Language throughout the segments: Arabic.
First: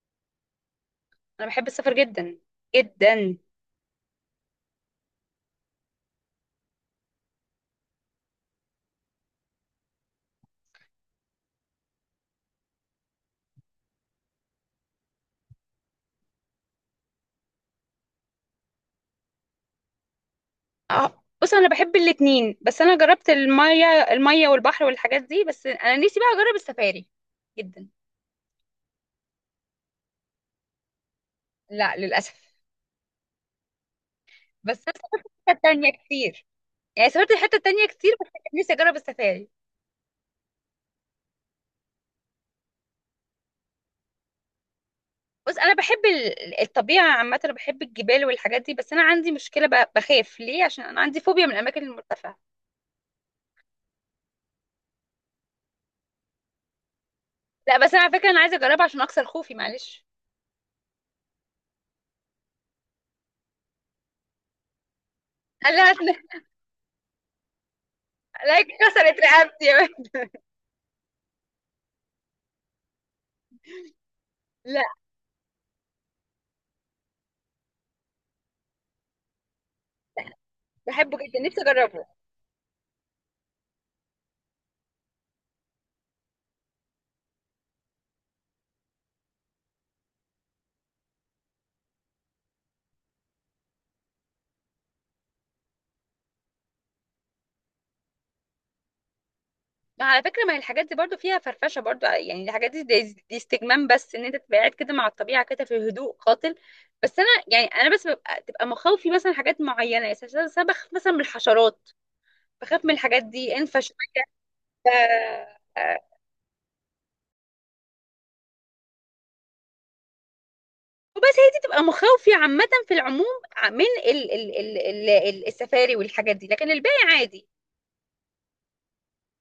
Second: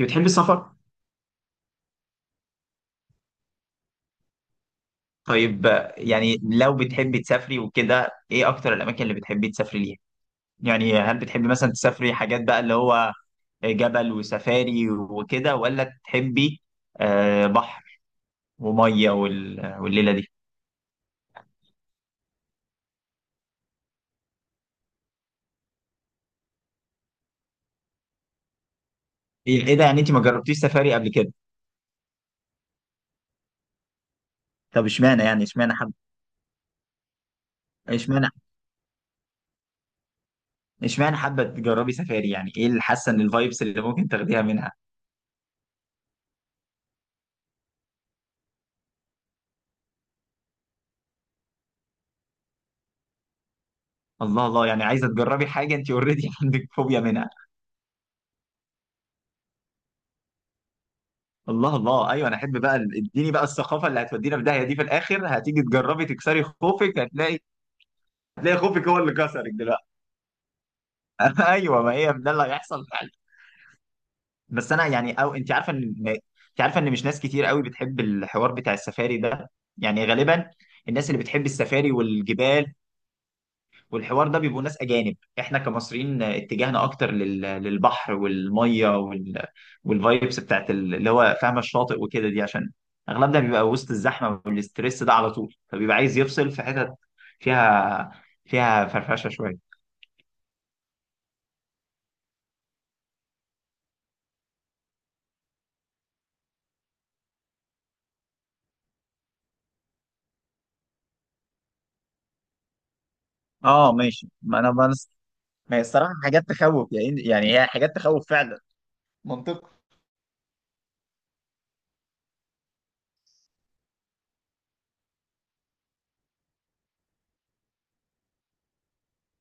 انت بتحبي السفر؟ انا بحب السفر جدا جدا. طيب آه، لو بتحبي تسافري وكده ايه اكتر الاماكن اللي بتحبي تسافري ليها؟ هل بتحبي مثلا تسافري حاجات بقى اللي هو جبل وسفاري وكده، ولا تحبي آه بحر وميه والليله دي؟ اه، بص، انا بحب الاتنين بس انا جربت المية المية والبحر والحاجات دي، بس انا نفسي بقى اجرب السفاري جدا. إيه ده، يعني انت ما جربتيش سفاري قبل كده؟ لا، للاسف. بس طب انا اشمعنى، سافرت يعني حتة اشمعنى تانية حب كتير. يعني سافرت حتة تانية كتير بس اشمعنى كان نفسي اجرب السفاري. اشمعنى حابه تجربي سفاري؟ يعني ايه اللي حاسه ان الفايبس اللي ممكن تاخديها منها؟ بص، انا بحب الطبيعة عامة، انا بحب الجبال والحاجات دي، بس انا عندي مشكلة، بخاف ليه عشان انا عندي فوبيا من الاماكن المرتفعة. الله الله، يعني عايزه تجربي حاجه انت اوريدي عندك فوبيا منها. لا، بس انا على فكرة انا عايزة اجربها عشان اكسر خوفي، معلش. الله الله، ايوه انا احب بقى، اديني بقى الثقافه اللي هتودينا في داهيه دي في الاخر. هتيجي لا تجربي تكسري خوفك، هتلاقي هتلاقي لا، خوفك هو اللي كسرت كسرك رقبتي. دلوقتي. ايوه، ما هي ده اللي هيحصل فعلا. بس لا، انا يعني، او انت عارفه، ان مش ناس كتير قوي بتحب الحوار بتاع السفاري ده. يعني غالبا الناس بحبه اللي جدا، بتحب نفسي السفاري اجربه. والجبال والحوار ده بيبقوا ناس اجانب. احنا كمصريين اتجاهنا اكتر للبحر والميه والفايبس بتاعت اللي هو فاهمه الشاطئ وكده، دي عشان اغلبنا بيبقى وسط الزحمه والاسترس ده على طول، فبيبقى عايز يفصل في حتت فيها فرفشه شويه. ما على فكرة ما هي الحاجات دي برضو فيها فرفشة برضو، يعني الحاجات دي استجمام، بس ان انت تبقى قاعد كده مع الطبيعة كده في هدوء قاتل. بس انا يعني انا بس ببقى تبقى مخاوفي مثلا حاجات معينة، يعني مثلا أنا بخاف مثلا من الحشرات، بخاف من الحاجات دي، انفع اه شوية. ماشي، ما انا بس، ما هي آه، الصراحه حاجات تخوف، يعني هي حاجات تخوف فعلا. منطقي. وبس هي دي تبقى مخاوفي عامة في العموم، من السفاري والحاجات دي، لكن الباقي عادي.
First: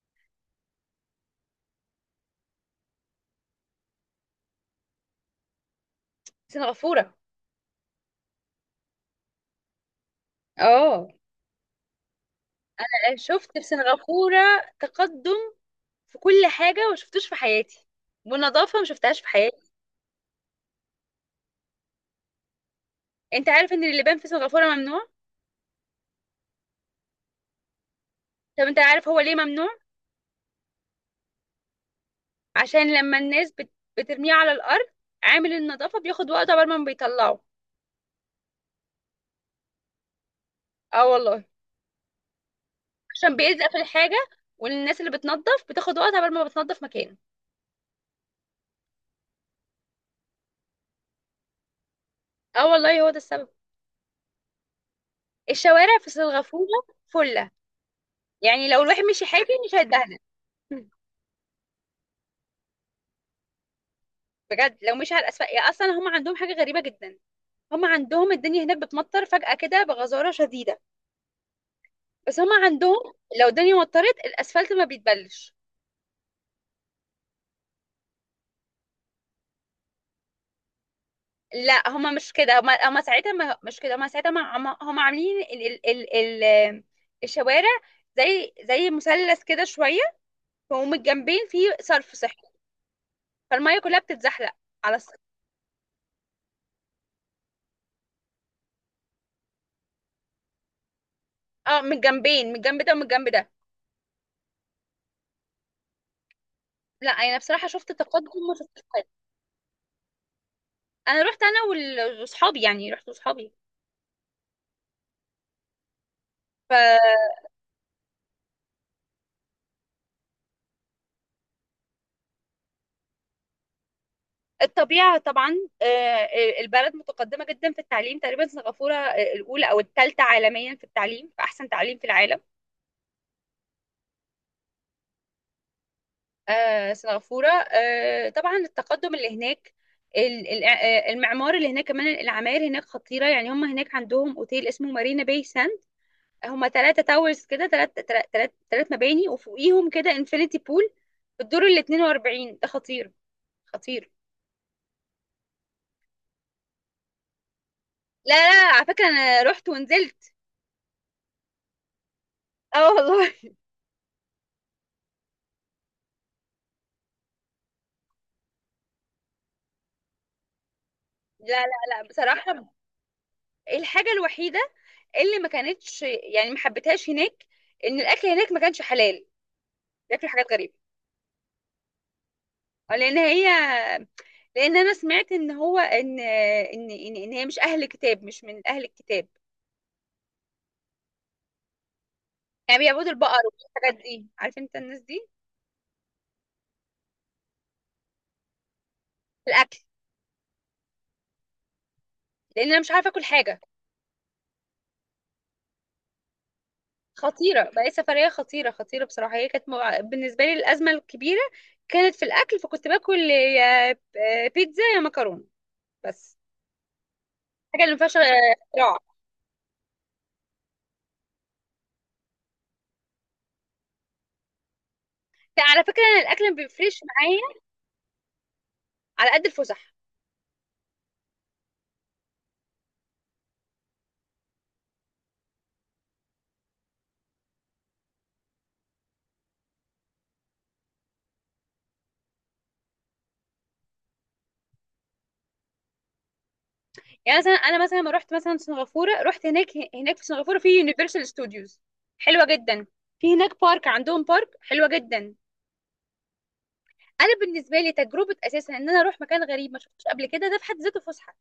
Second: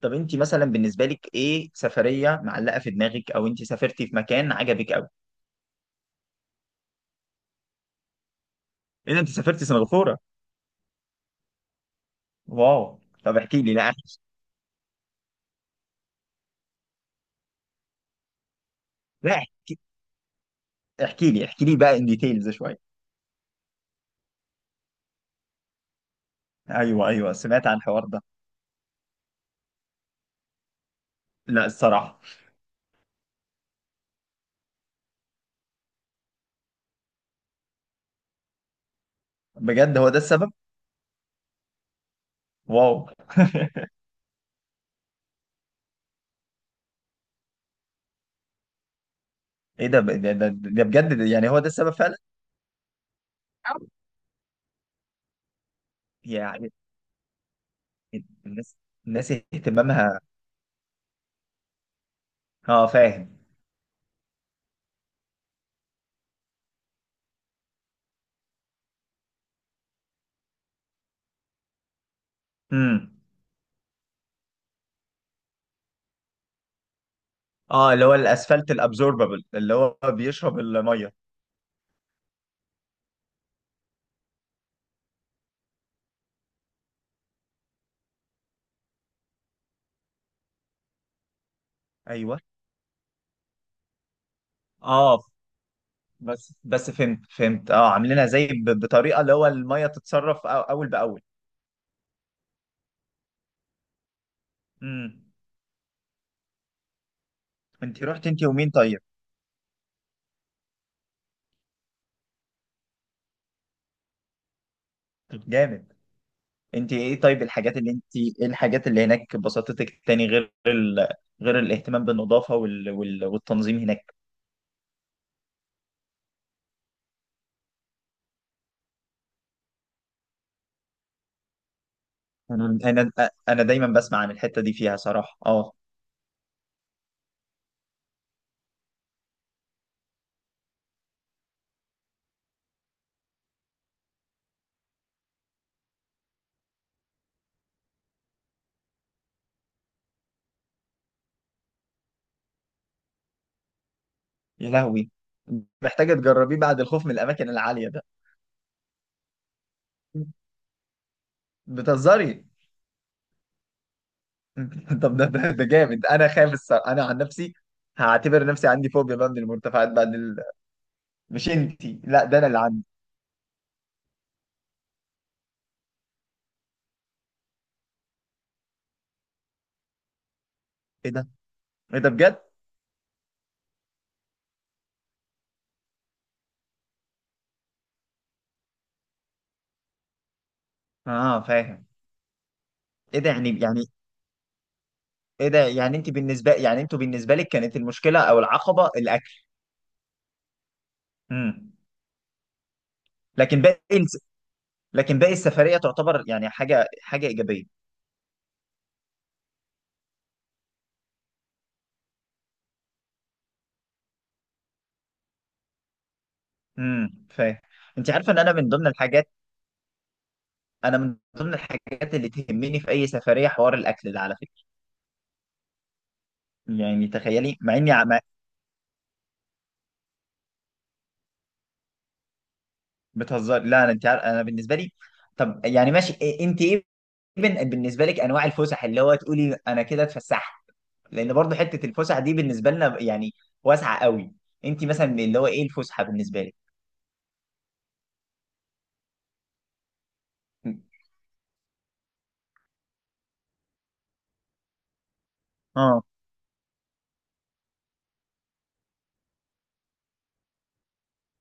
طب انت مثلا بالنسبه لك، ايه سفريه معلقه في دماغك، او انت سافرتي في مكان عجبك قوي؟ سنغافورة. ايه ده، انت سافرتي سنغافوره؟ اه. واو. طب شفت في احكي لي، لا سنغافورة تقدم في كل حاجة ما شفتوش في حياتي، والنظافة ما شفتهاش في لا حياتي. احكي، احكي لي احكي لي بقى ان ديتيلز شويه. انت عارف ان اللبان في سنغافورة ممنوع؟ ايوه ايوه، سمعت عن الحوار ده. طب انت عارف هو ليه ممنوع؟ لا الصراحه. عشان لما بترميه على الارض، عامل النظافة بياخد وقت عبال ما بيطلعه. بجد، هو ده السبب؟ اه والله. واو. عشان بيلزق في الحاجة، والناس اللي بتنظف بتاخد وقت عبال ما بتنظف مكانه. ايه ده، ده بجد، ده يعني هو ده السبب فعلا؟ اه والله، هو ده السبب. الشوارع في سنغافورة يعني فلة، يعني الناس، لو الواحد مشي الناس حاجة مش هيتدهن. اهتمامها، اه فاهم. بجد لو مشي على الاسفل، يا اصلا هم عندهم حاجة غريبة جدا، هم عندهم الدنيا هناك بتمطر فجأة كده بغزارة شديدة، بس هم عندهم امم. لو الدنيا مطرت الاسفلت ما بيتبلش. اه، اللي هو الاسفلت الابزوربابل اللي هو بيشرب الميه. لا، هما مش كده، هما هما ساعتها ما مش كده، هما ساعتها ما هما هما عاملين ال الشوارع زي مثلث كده شويه، ومن الجنبين فيه صرف ايوه. صحي، فالميه كلها بتتزحلق على الصرف. اه بس فهمت فهمت، اه عاملينها زي بطريقه اللي هو الميه تتصرف اول باول. اه، من الجنبين، من الجنب ده ومن الجنب ده. امم. لا انا بصراحه شفت انت تقدم رحت انت وما ومين شفتش طيب؟ فرق. انا رحت انا واصحابي، يعني رحت واصحابي. جامد. انت ايه طيب الحاجات اللي انت ايه الحاجات اللي هناك بسطتك تاني غير غير الاهتمام بالنظافة والتنظيم هناك؟ فالطبيعه طبعا. البلد متقدمه جدا في التعليم، تقريبا سنغافوره الاولى او الثالثه عالميا في التعليم، في احسن تعليم في العالم. انا انا انا دايما بسمع عن الحتة دي، فيها صراحة اه. سنغافورة، طبعا التقدم اللي هناك، المعمار اللي هناك كمان، العماير هناك خطيرة، يعني هم هناك عندهم اوتيل اسمه مارينا باي ساند. هم ثلاثة تاورز كده، ثلاث مباني وفوقيهم كده انفينيتي بول في الدور ال 42، ده خطير خطير. يا لهوي، محتاجة تجربيه بعد الخوف من الاماكن العالية ده. لا لا، على فكرة انا رحت ونزلت. بتهزري؟ اه والله. طب ده ده ده جامد، انا خايف الصراحة، انا عن نفسي هعتبر نفسي عندي فوبيا بقى من المرتفعات بعد لا مش لا انتي لا، لا، ده انا اللي بصراحة عندي. الحاجة الوحيدة اللي ما كانتش يعني ما حبيتهاش هناك ان الاكل هناك ما كانش حلال، بياكلوا حاجات غريبة. ايه ده، ايه ده بجد؟ آه، لان هي، لان انا سمعت ان هو إن هي مش اهل كتاب، مش من اهل الكتاب، اه فاهم. يعني بيعبدوا ايه ده البقر يعني، يعني والحاجات دي، عارف انت الناس دي. ايه ده، يعني انت بالنسبه، يعني انتوا بالنسبه لك كانت المشكله او العقبه الاكل؟ في الاكل، امم. لان انا مش عارفه اكل حاجه. لكن باقي الس... لكن باقي السفريه تعتبر يعني حاجه حاجه ايجابيه. خطيره بقى، سفريه خطيره خطيره بصراحه، هي كانت بالنسبه لي الازمه الكبيره كانت في الاكل، فكنت باكل يا بيتزا يا مكرونه بس، فاهم. حاجه اللي ما انت فيهاش عارفه ان انا من ضمن اختراع. الحاجات انا من ضمن الحاجات اللي تهمني في اي سفريه حوار الاكل ده على فكره. على فكره انا الاكل ما بيفرقش يعني معايا، تخيلي مع اني على قد الفسح. بتهزر، لا انا، انت عارف انا بالنسبه لي. طب يعني ماشي، بالنسبه لك انواع الفسح اللي هو تقولي انا كده اتفسحت؟ لان برضه حته الفسحه دي بالنسبه لنا يعني واسعه قوي. انت مثلا اللي هو ايه الفسحه بالنسبه لك؟ يعني مثلا انا مثلا لما رحت مثلا سنغافوره، رحت هناك، هناك في سنغافوره في يونيفرسال ستوديوز، حلوه جدا، في هناك بارك، عندهم بارك حلوه جدا. اه، انا بالنسبه لي تجربه اساسا ان انا اروح مكان غريب ما شفتوش قبل كده ده في حد ذاته فسحه،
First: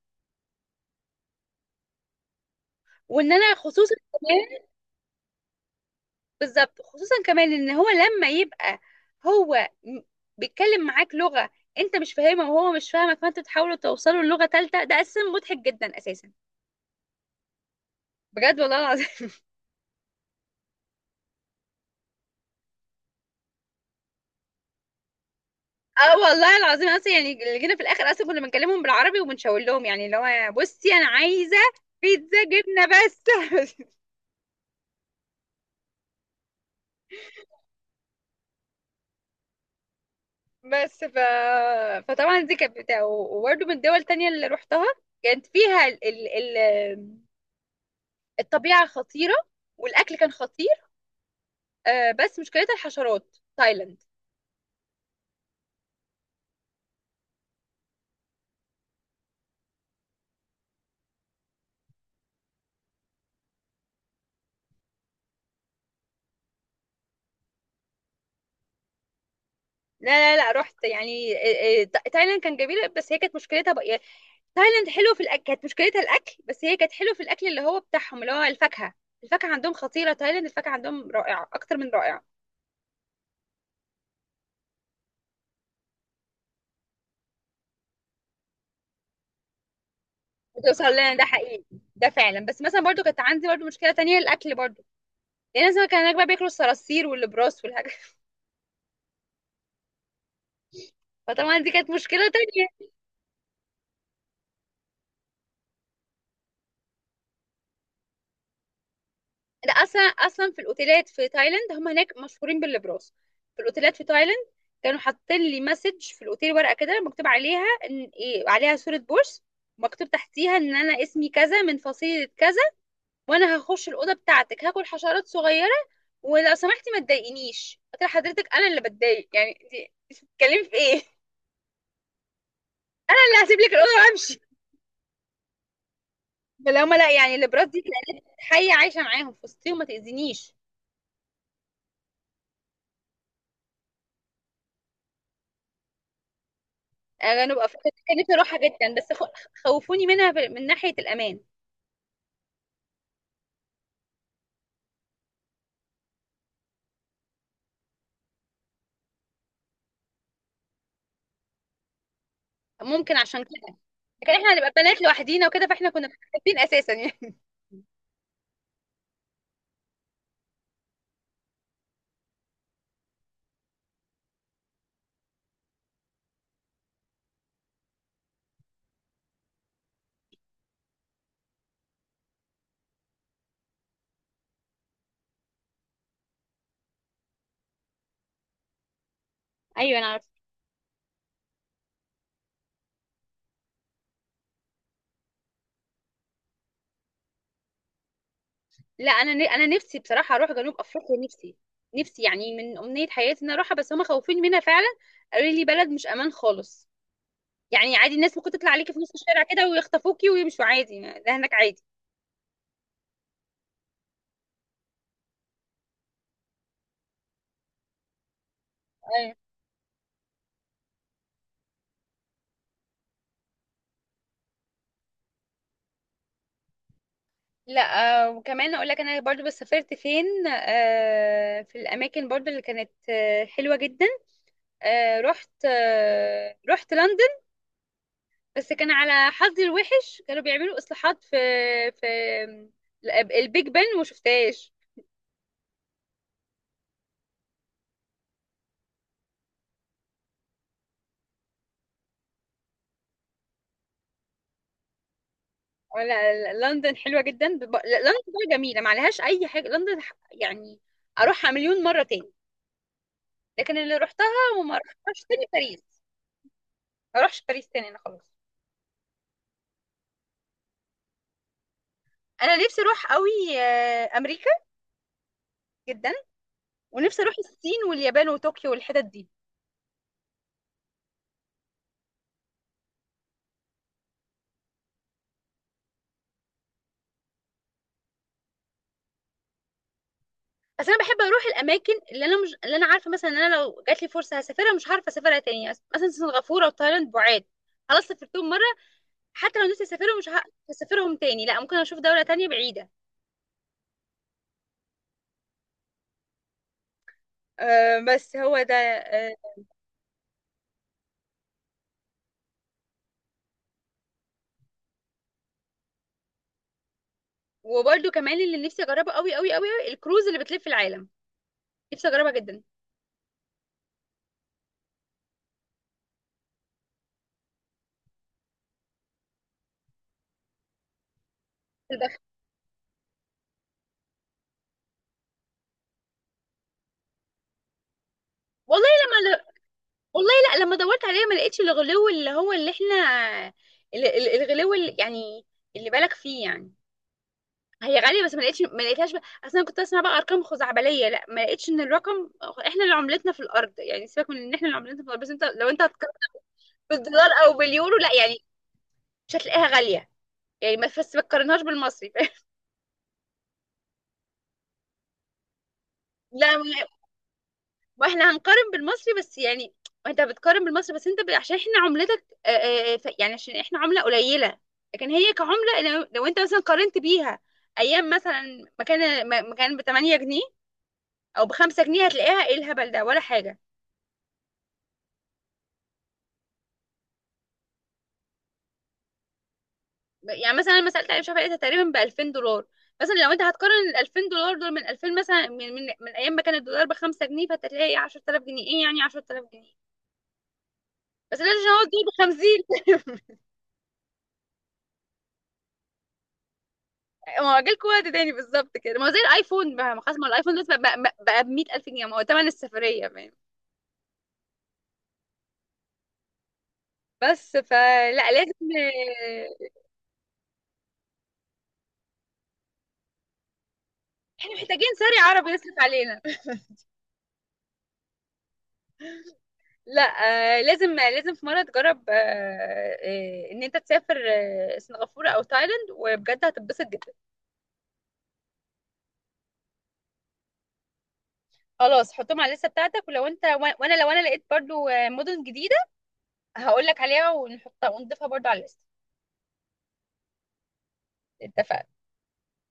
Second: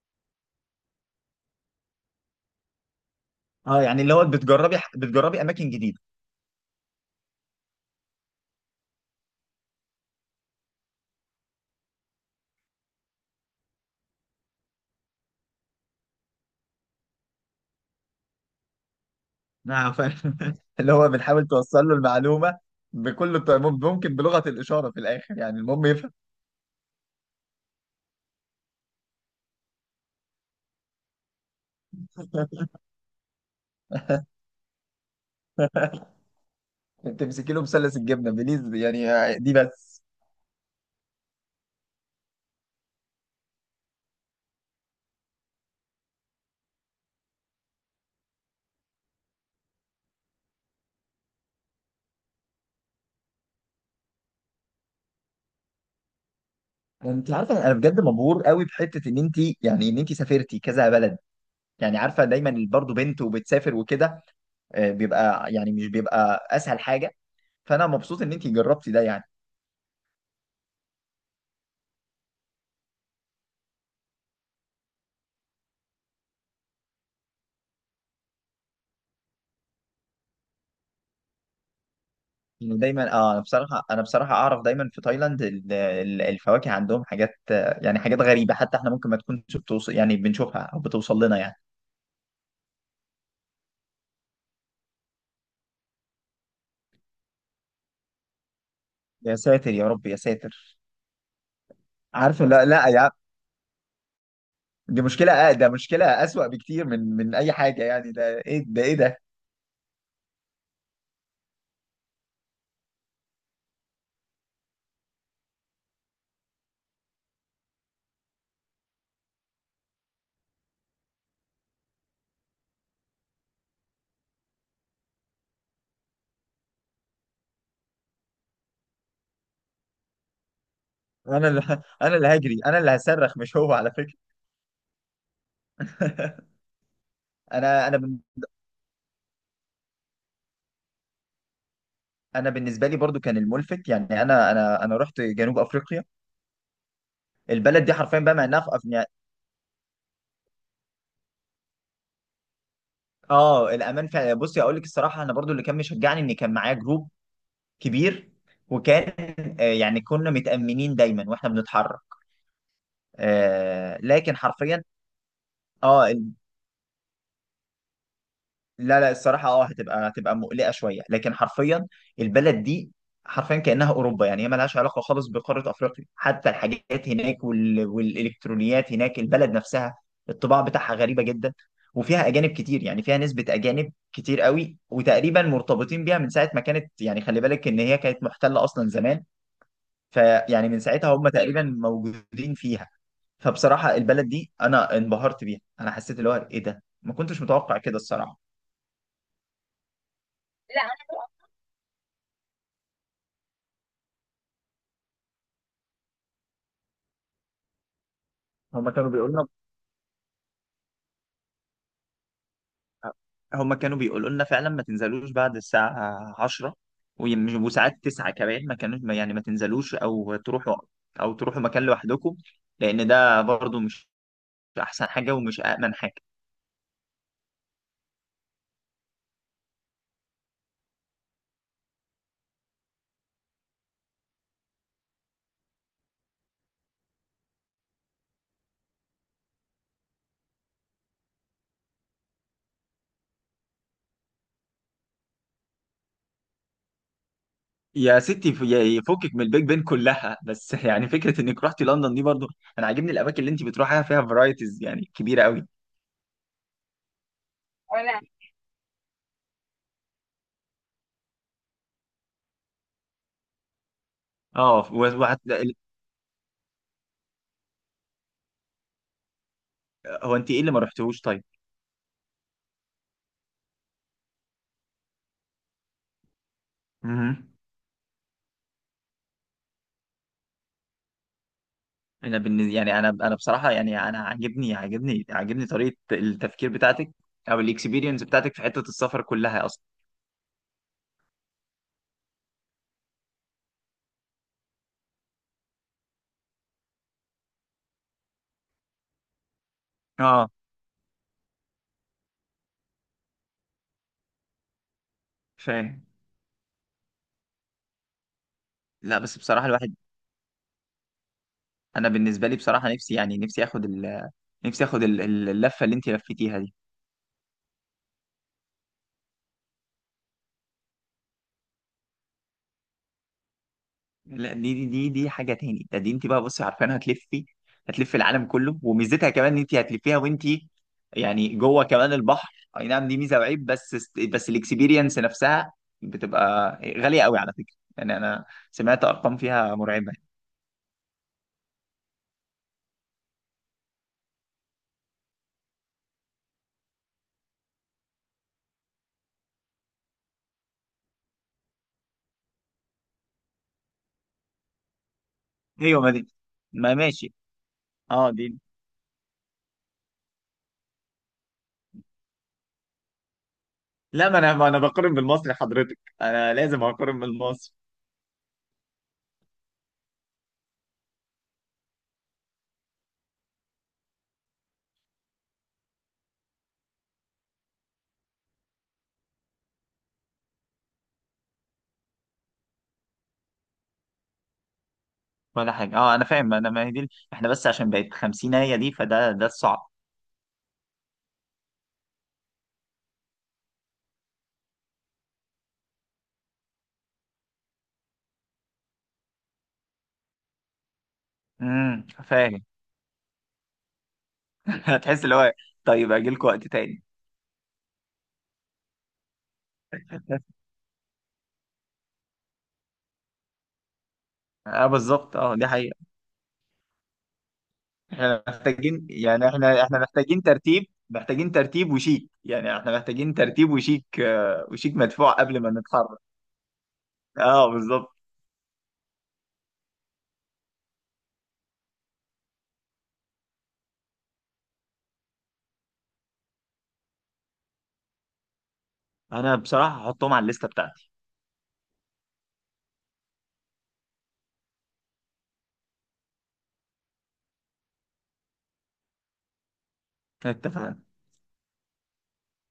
وان انا اه خصوصا يعني اللي هو كمان. بتجربي اماكن جديده. بالظبط، خصوصا كمان ان هو لما يبقى هو م- بيتكلم معاك لغه انت مش فاهمها وهو مش فاهمك، فانت تحاولوا توصلوا للغه ثالثه، ده اساسا مضحك جدا اساسا، بجد والله العظيم. نعم فاهم. اللي هو بنحاول توصل له المعلومه بكل الط- ممكن بلغه الاشاره في الاخر، يعني المهم يفهم. اه والله العظيم، اصلا يعني اللي جينا في الاخر اصلا كنا بنكلمهم بالعربي وبنشاور لهم، يعني اللي هو بصي انا عايزه بيتزا جبنه بس. تمسكي له مثلث الجبنه بليز يعني، آه، دي بس. بس ف... فطبعا دي كانت بتاع، وبرده من الدول التانية اللي روحتها كانت فيها الطبيعه خطيره والاكل كان خطير. بس مشكلتها الحشرات، تايلاند. انت عارفه انا بجد مبهور قوي بحته ان انت، يعني ان انت سافرتي كذا بلد. يعني عارفه دايما برضه بنت وبتسافر وكده، آه، بيبقى يعني مش بيبقى اسهل حاجه. فانا مبسوط ان انت جربتي ده يعني. لا لا لا، رحت يعني تايلاند كان جميل، بس هي كانت مشكلتها بقى يعني، تايلاند حلو في الاكل، كانت مشكلتها الاكل، بس هي كانت حلو في الاكل اللي هو بتاعهم اللي هو الفاكهه، الفاكهه عندهم خطيره، تايلاند الفاكهه عندهم رائعه اكتر من رائعه. يعني دايما اه، انا بصراحه، انا بصراحه اعرف دايما في تايلاند الفواكه عندهم حاجات آه، يعني حاجات غريبه، حتى احنا ممكن ما تكونش بتوصل، يعني بنشوفها او بتوصل لنا ده بتوصل لنا يعني. حقيقي، ده فعلا. بس مثلا برضو كانت عندي برضو مشكله تانية الاكل برضو، يعني مثلا كان هناك بقى بياكلوا الصراصير والبراس والحاجات. يا ساتر يا رب يا ساتر. فطبعا دي كانت مشكله عارفه لا تانية. لا يا، دي مشكله آه، ده مشكله اسوأ بكتير من اي حاجه، يعني ده ايه ده، ايه ده. ده اصلا اصلا في الاوتيلات في تايلاند، هم هناك مشهورين بالبراس، في الاوتيلات في تايلاند كانوا حاطين لي مسج في الاوتيل، ورقه كده مكتوب عليها ان إيه، عليها صوره بورس، مكتوب تحتيها ان انا اسمي كذا من فصيله كذا، وانا هخش الاوضه بتاعتك هاكل حشرات صغيره ولو سمحتي ما تضايقنيش. قلت لها حضرتك انا اللي بتضايق، يعني انت بتتكلمي في ايه؟ انا اللي انا اللي هجري، انا اللي انا هصرخ اللي مش هسيب لك هو الاوضه على فكره. وامشي، فلو ما لا يعني الابراج دي انا انا بن- كانت حيه عايشه معاهم في وسطي وما تاذينيش. انا بالنسبه لي برضو كان الملفت، يعني انا رحت جنوب افريقيا. انا ببقى البلد دي فاكرة، كان حرفيا نفسي بقى مع اروحها انها في جدا، بس خوفوني منها من ناحيه الامان. اه الامان فعلا. بصي اقول لك الصراحه، انا برضو اللي كان مشجعني ان كان معايا جروب كبير، وكان آه، يعني كنا متامنين دايما واحنا بنتحرك. ممكن عشان كده. آه، لكن لكن احنا هنبقى حرفيا، بنات لوحدينا وكده، فاحنا كنا اه مستخبيين اساسا يعني. لا لا الصراحة اه، هتبقى مقلقة شوية، لكن حرفيا البلد دي حرفيا كأنها أوروبا. يعني هي ملهاش علاقة خالص بقارة أفريقيا، حتى الحاجات هناك والإلكترونيات هناك، البلد نفسها الطباع بتاعها غريبة جدا، وفيها أجانب كتير، يعني فيها نسبة أجانب كتير قوي، وتقريبا مرتبطين بيها من ساعة ما كانت. يعني خلي بالك إن هي كانت محتلة أصلا زمان، ايوه انا. فيعني من ساعتها هم تقريبا موجودين فيها. فبصراحة البلد دي أنا انبهرت بيها، أنا حسيت اللي هو إيه ده، ما كنتش متوقع كده الصراحة. لا انا انا نفسي بصراحه اروح جنوب افريقيا، نفسي، نفسي يعني من امنيه حياتي ان اروحها، بس هم خوفين منها فعلا، قالوا لي بلد مش امان خالص، يعني عادي الناس ممكن تطلع هما عليكي في كانوا نص بيقولوا الشارع لنا كده ويخطفوكي ويمشوا عادي، ده هناك عادي. هما كانوا بيقولوا لنا فعلا ما تنزلوش بعد الساعة 10، وساعات 9 كمان ما كانوش، يعني أيوة. ما تنزلوش او تروحوا مكان لوحدكم، لان ده برضو مش احسن حاجة ومش امن حاجة. لا. وكمان اقول لك انا برضو بس، سافرت فين في الاماكن برضو اللي كانت حلوه جدا، رحت رحت لندن، بس كان على حظي الوحش كانوا بيعملوا اصلاحات في في البيج بن وما شفتهاش. يا ستي يفكك من البيج بين كلها بس. يعني فكرة انك رحتي لندن دي برضو، انا عاجبني الاماكن اللي انت بتروحيها، فيها فرايتيز يعني كبيرة قوي. لا، لندن حلوة جدا لا، لندن انا بقى جميلة ما عليهاش أي حاجة، لندن يعني أروحها مليون مرة تاني، لكن اللي روحتها وما اه روحتهاش تاني باريس، ما أروحش باريس تاني أنا خلاص. هو انت ايه اللي ما رحتوش طيب؟ أنا نفسي أروح قوي أمريكا جدا، ونفسي أروح مهم. الصين واليابان وطوكيو والحتت دي. انا بالنسبه يعني، انا انا بصراحه يعني انا عاجبني عاجبني طريقه التفكير بتاعتك او الاكسبيرينس بتاعتك في حته السفر كلها اصلا. بس أنا بحب أروح الأماكن اللي أنا مش، اللي أنا عارفة مثلا إن أنا لو جات لي فرصة هسافرها مش هعرف أسافرها تاني، مثلا سنغافورة وتايلاند بعاد خلاص سافرتهم مرة، حتى لو نفسي أسافرهم مش ه- اه هسافرهم تاني لا، ممكن أشوف دولة تانية بعيدة. فاهم. بس هو ده. لا بس بصراحه الواحد، انا بالنسبه لي بصراحه نفسي يعني نفسي اخد اللفه اللي انت لفيتيها دي. وبرده كمان اللي نفسي اجربه قوي قوي قوي، الكروز اللي بتلف العالم، نفسي اجربها جدا. لا دي دي حاجة تاني، ده دي انت بقى بصي عارفين، هتلفي العالم كله، وميزتها كمان ان انت هتلفيها وانت يعني جوه في كمان البحر. البحر. اي نعم دي ميزة وعيب، بس الاكسبيرينس نفسها بتبقى غالية قوي على فكرة. يعني انا والله سمعت لما ارقام ل... فيها مرعبة. والله لا لما دورت عليها ما لقيتش الغلو اللي هو اللي احنا، الغلو اللي يعني اللي بالك فيه يعني، هي غاليه بس ما لقيتش، ما لقيتهاش بقى، اصلا كنت اسمع بقى ارقام خزعبليه، لا ما لقيتش ان الرقم احنا اللي عملتنا في الارض، يعني سيبك من ان احنا اللي عملتنا في الارض، بس انت لو انت ايوه ما هتقارن دي، ما ماشي. بالدولار او باليورو لا اه يعني دي، مش هتلاقيها غاليه، يعني ما، بس ما تقارنهاش بالمصري. لا ما انا بقارن بالمصري، حضرتك لا. انا لازم اقارن بالمصري. واحنا هنقارن بالمصري بس يعني، انت بتقارن بالمصري بس عشان احنا عملتك يعني عشان احنا عملة قليلة، لكن هي كعملة لو، انت مثلا قارنت بيها ايام مثلا مكان مكان ب 8 جنيه او ب 5 جنيه، هتلاقيها ايه الهبل ده ولا حاجة. ولا حاجة. اه انا فاهم، انا ما هي دي احنا بس عشان بقت 50، هي دي فده ده الصعب. يعني مثلا انا لما سألت علي شافعي لقيتها تقريبا ب 2000 دولار، مثلا لو انت هتقارن ال 2000 دولار دول من 2000، مثلا من من ايام ما كان الدولار ب 5 جنيه، فانت هتلاقي 10000 جنيه، ايه يعني 10000 جنيه، بس لازم هو دول ب 50. فاهم. هتحس اللي هو، طيب اجي لكم وقت تاني. ما هو جالكوا وقت تاني بالظبط كده، ما هو زي الايفون بقى، ما خلاص، ما هو الايفون دلوقتي بقى ب 100000 جنيه، ما هو تمن السفرية، فاهم. اه بالظبط، اه دي حقيقة. بس فلا احنا لازم، محتاجين يعني، احنا احنا محتاجين ترتيب، محتاجين ترتيب وشيك، يعني احنا محتاجين ترتيب وشيك يعني آه، محتاجين وشيك ساري مدفوع عربي قبل ما يصرف نتحرك. علينا. اه بالظبط. لا. لازم لازم في مرة تجرب ان انت تسافر سنغافورة او تايلاند، وبجد هتتبسط جدا. انا بصراحة هحطهم على الليستة بتاعتي. خلاص حطهم على الليستة بتاعتك، ولو انت، وانا لو انا لقيت برضو مدن جديدة هقول لك عليها ونحطها ونضيفها برضو على الليستة. اتفقنا. اتفقنا.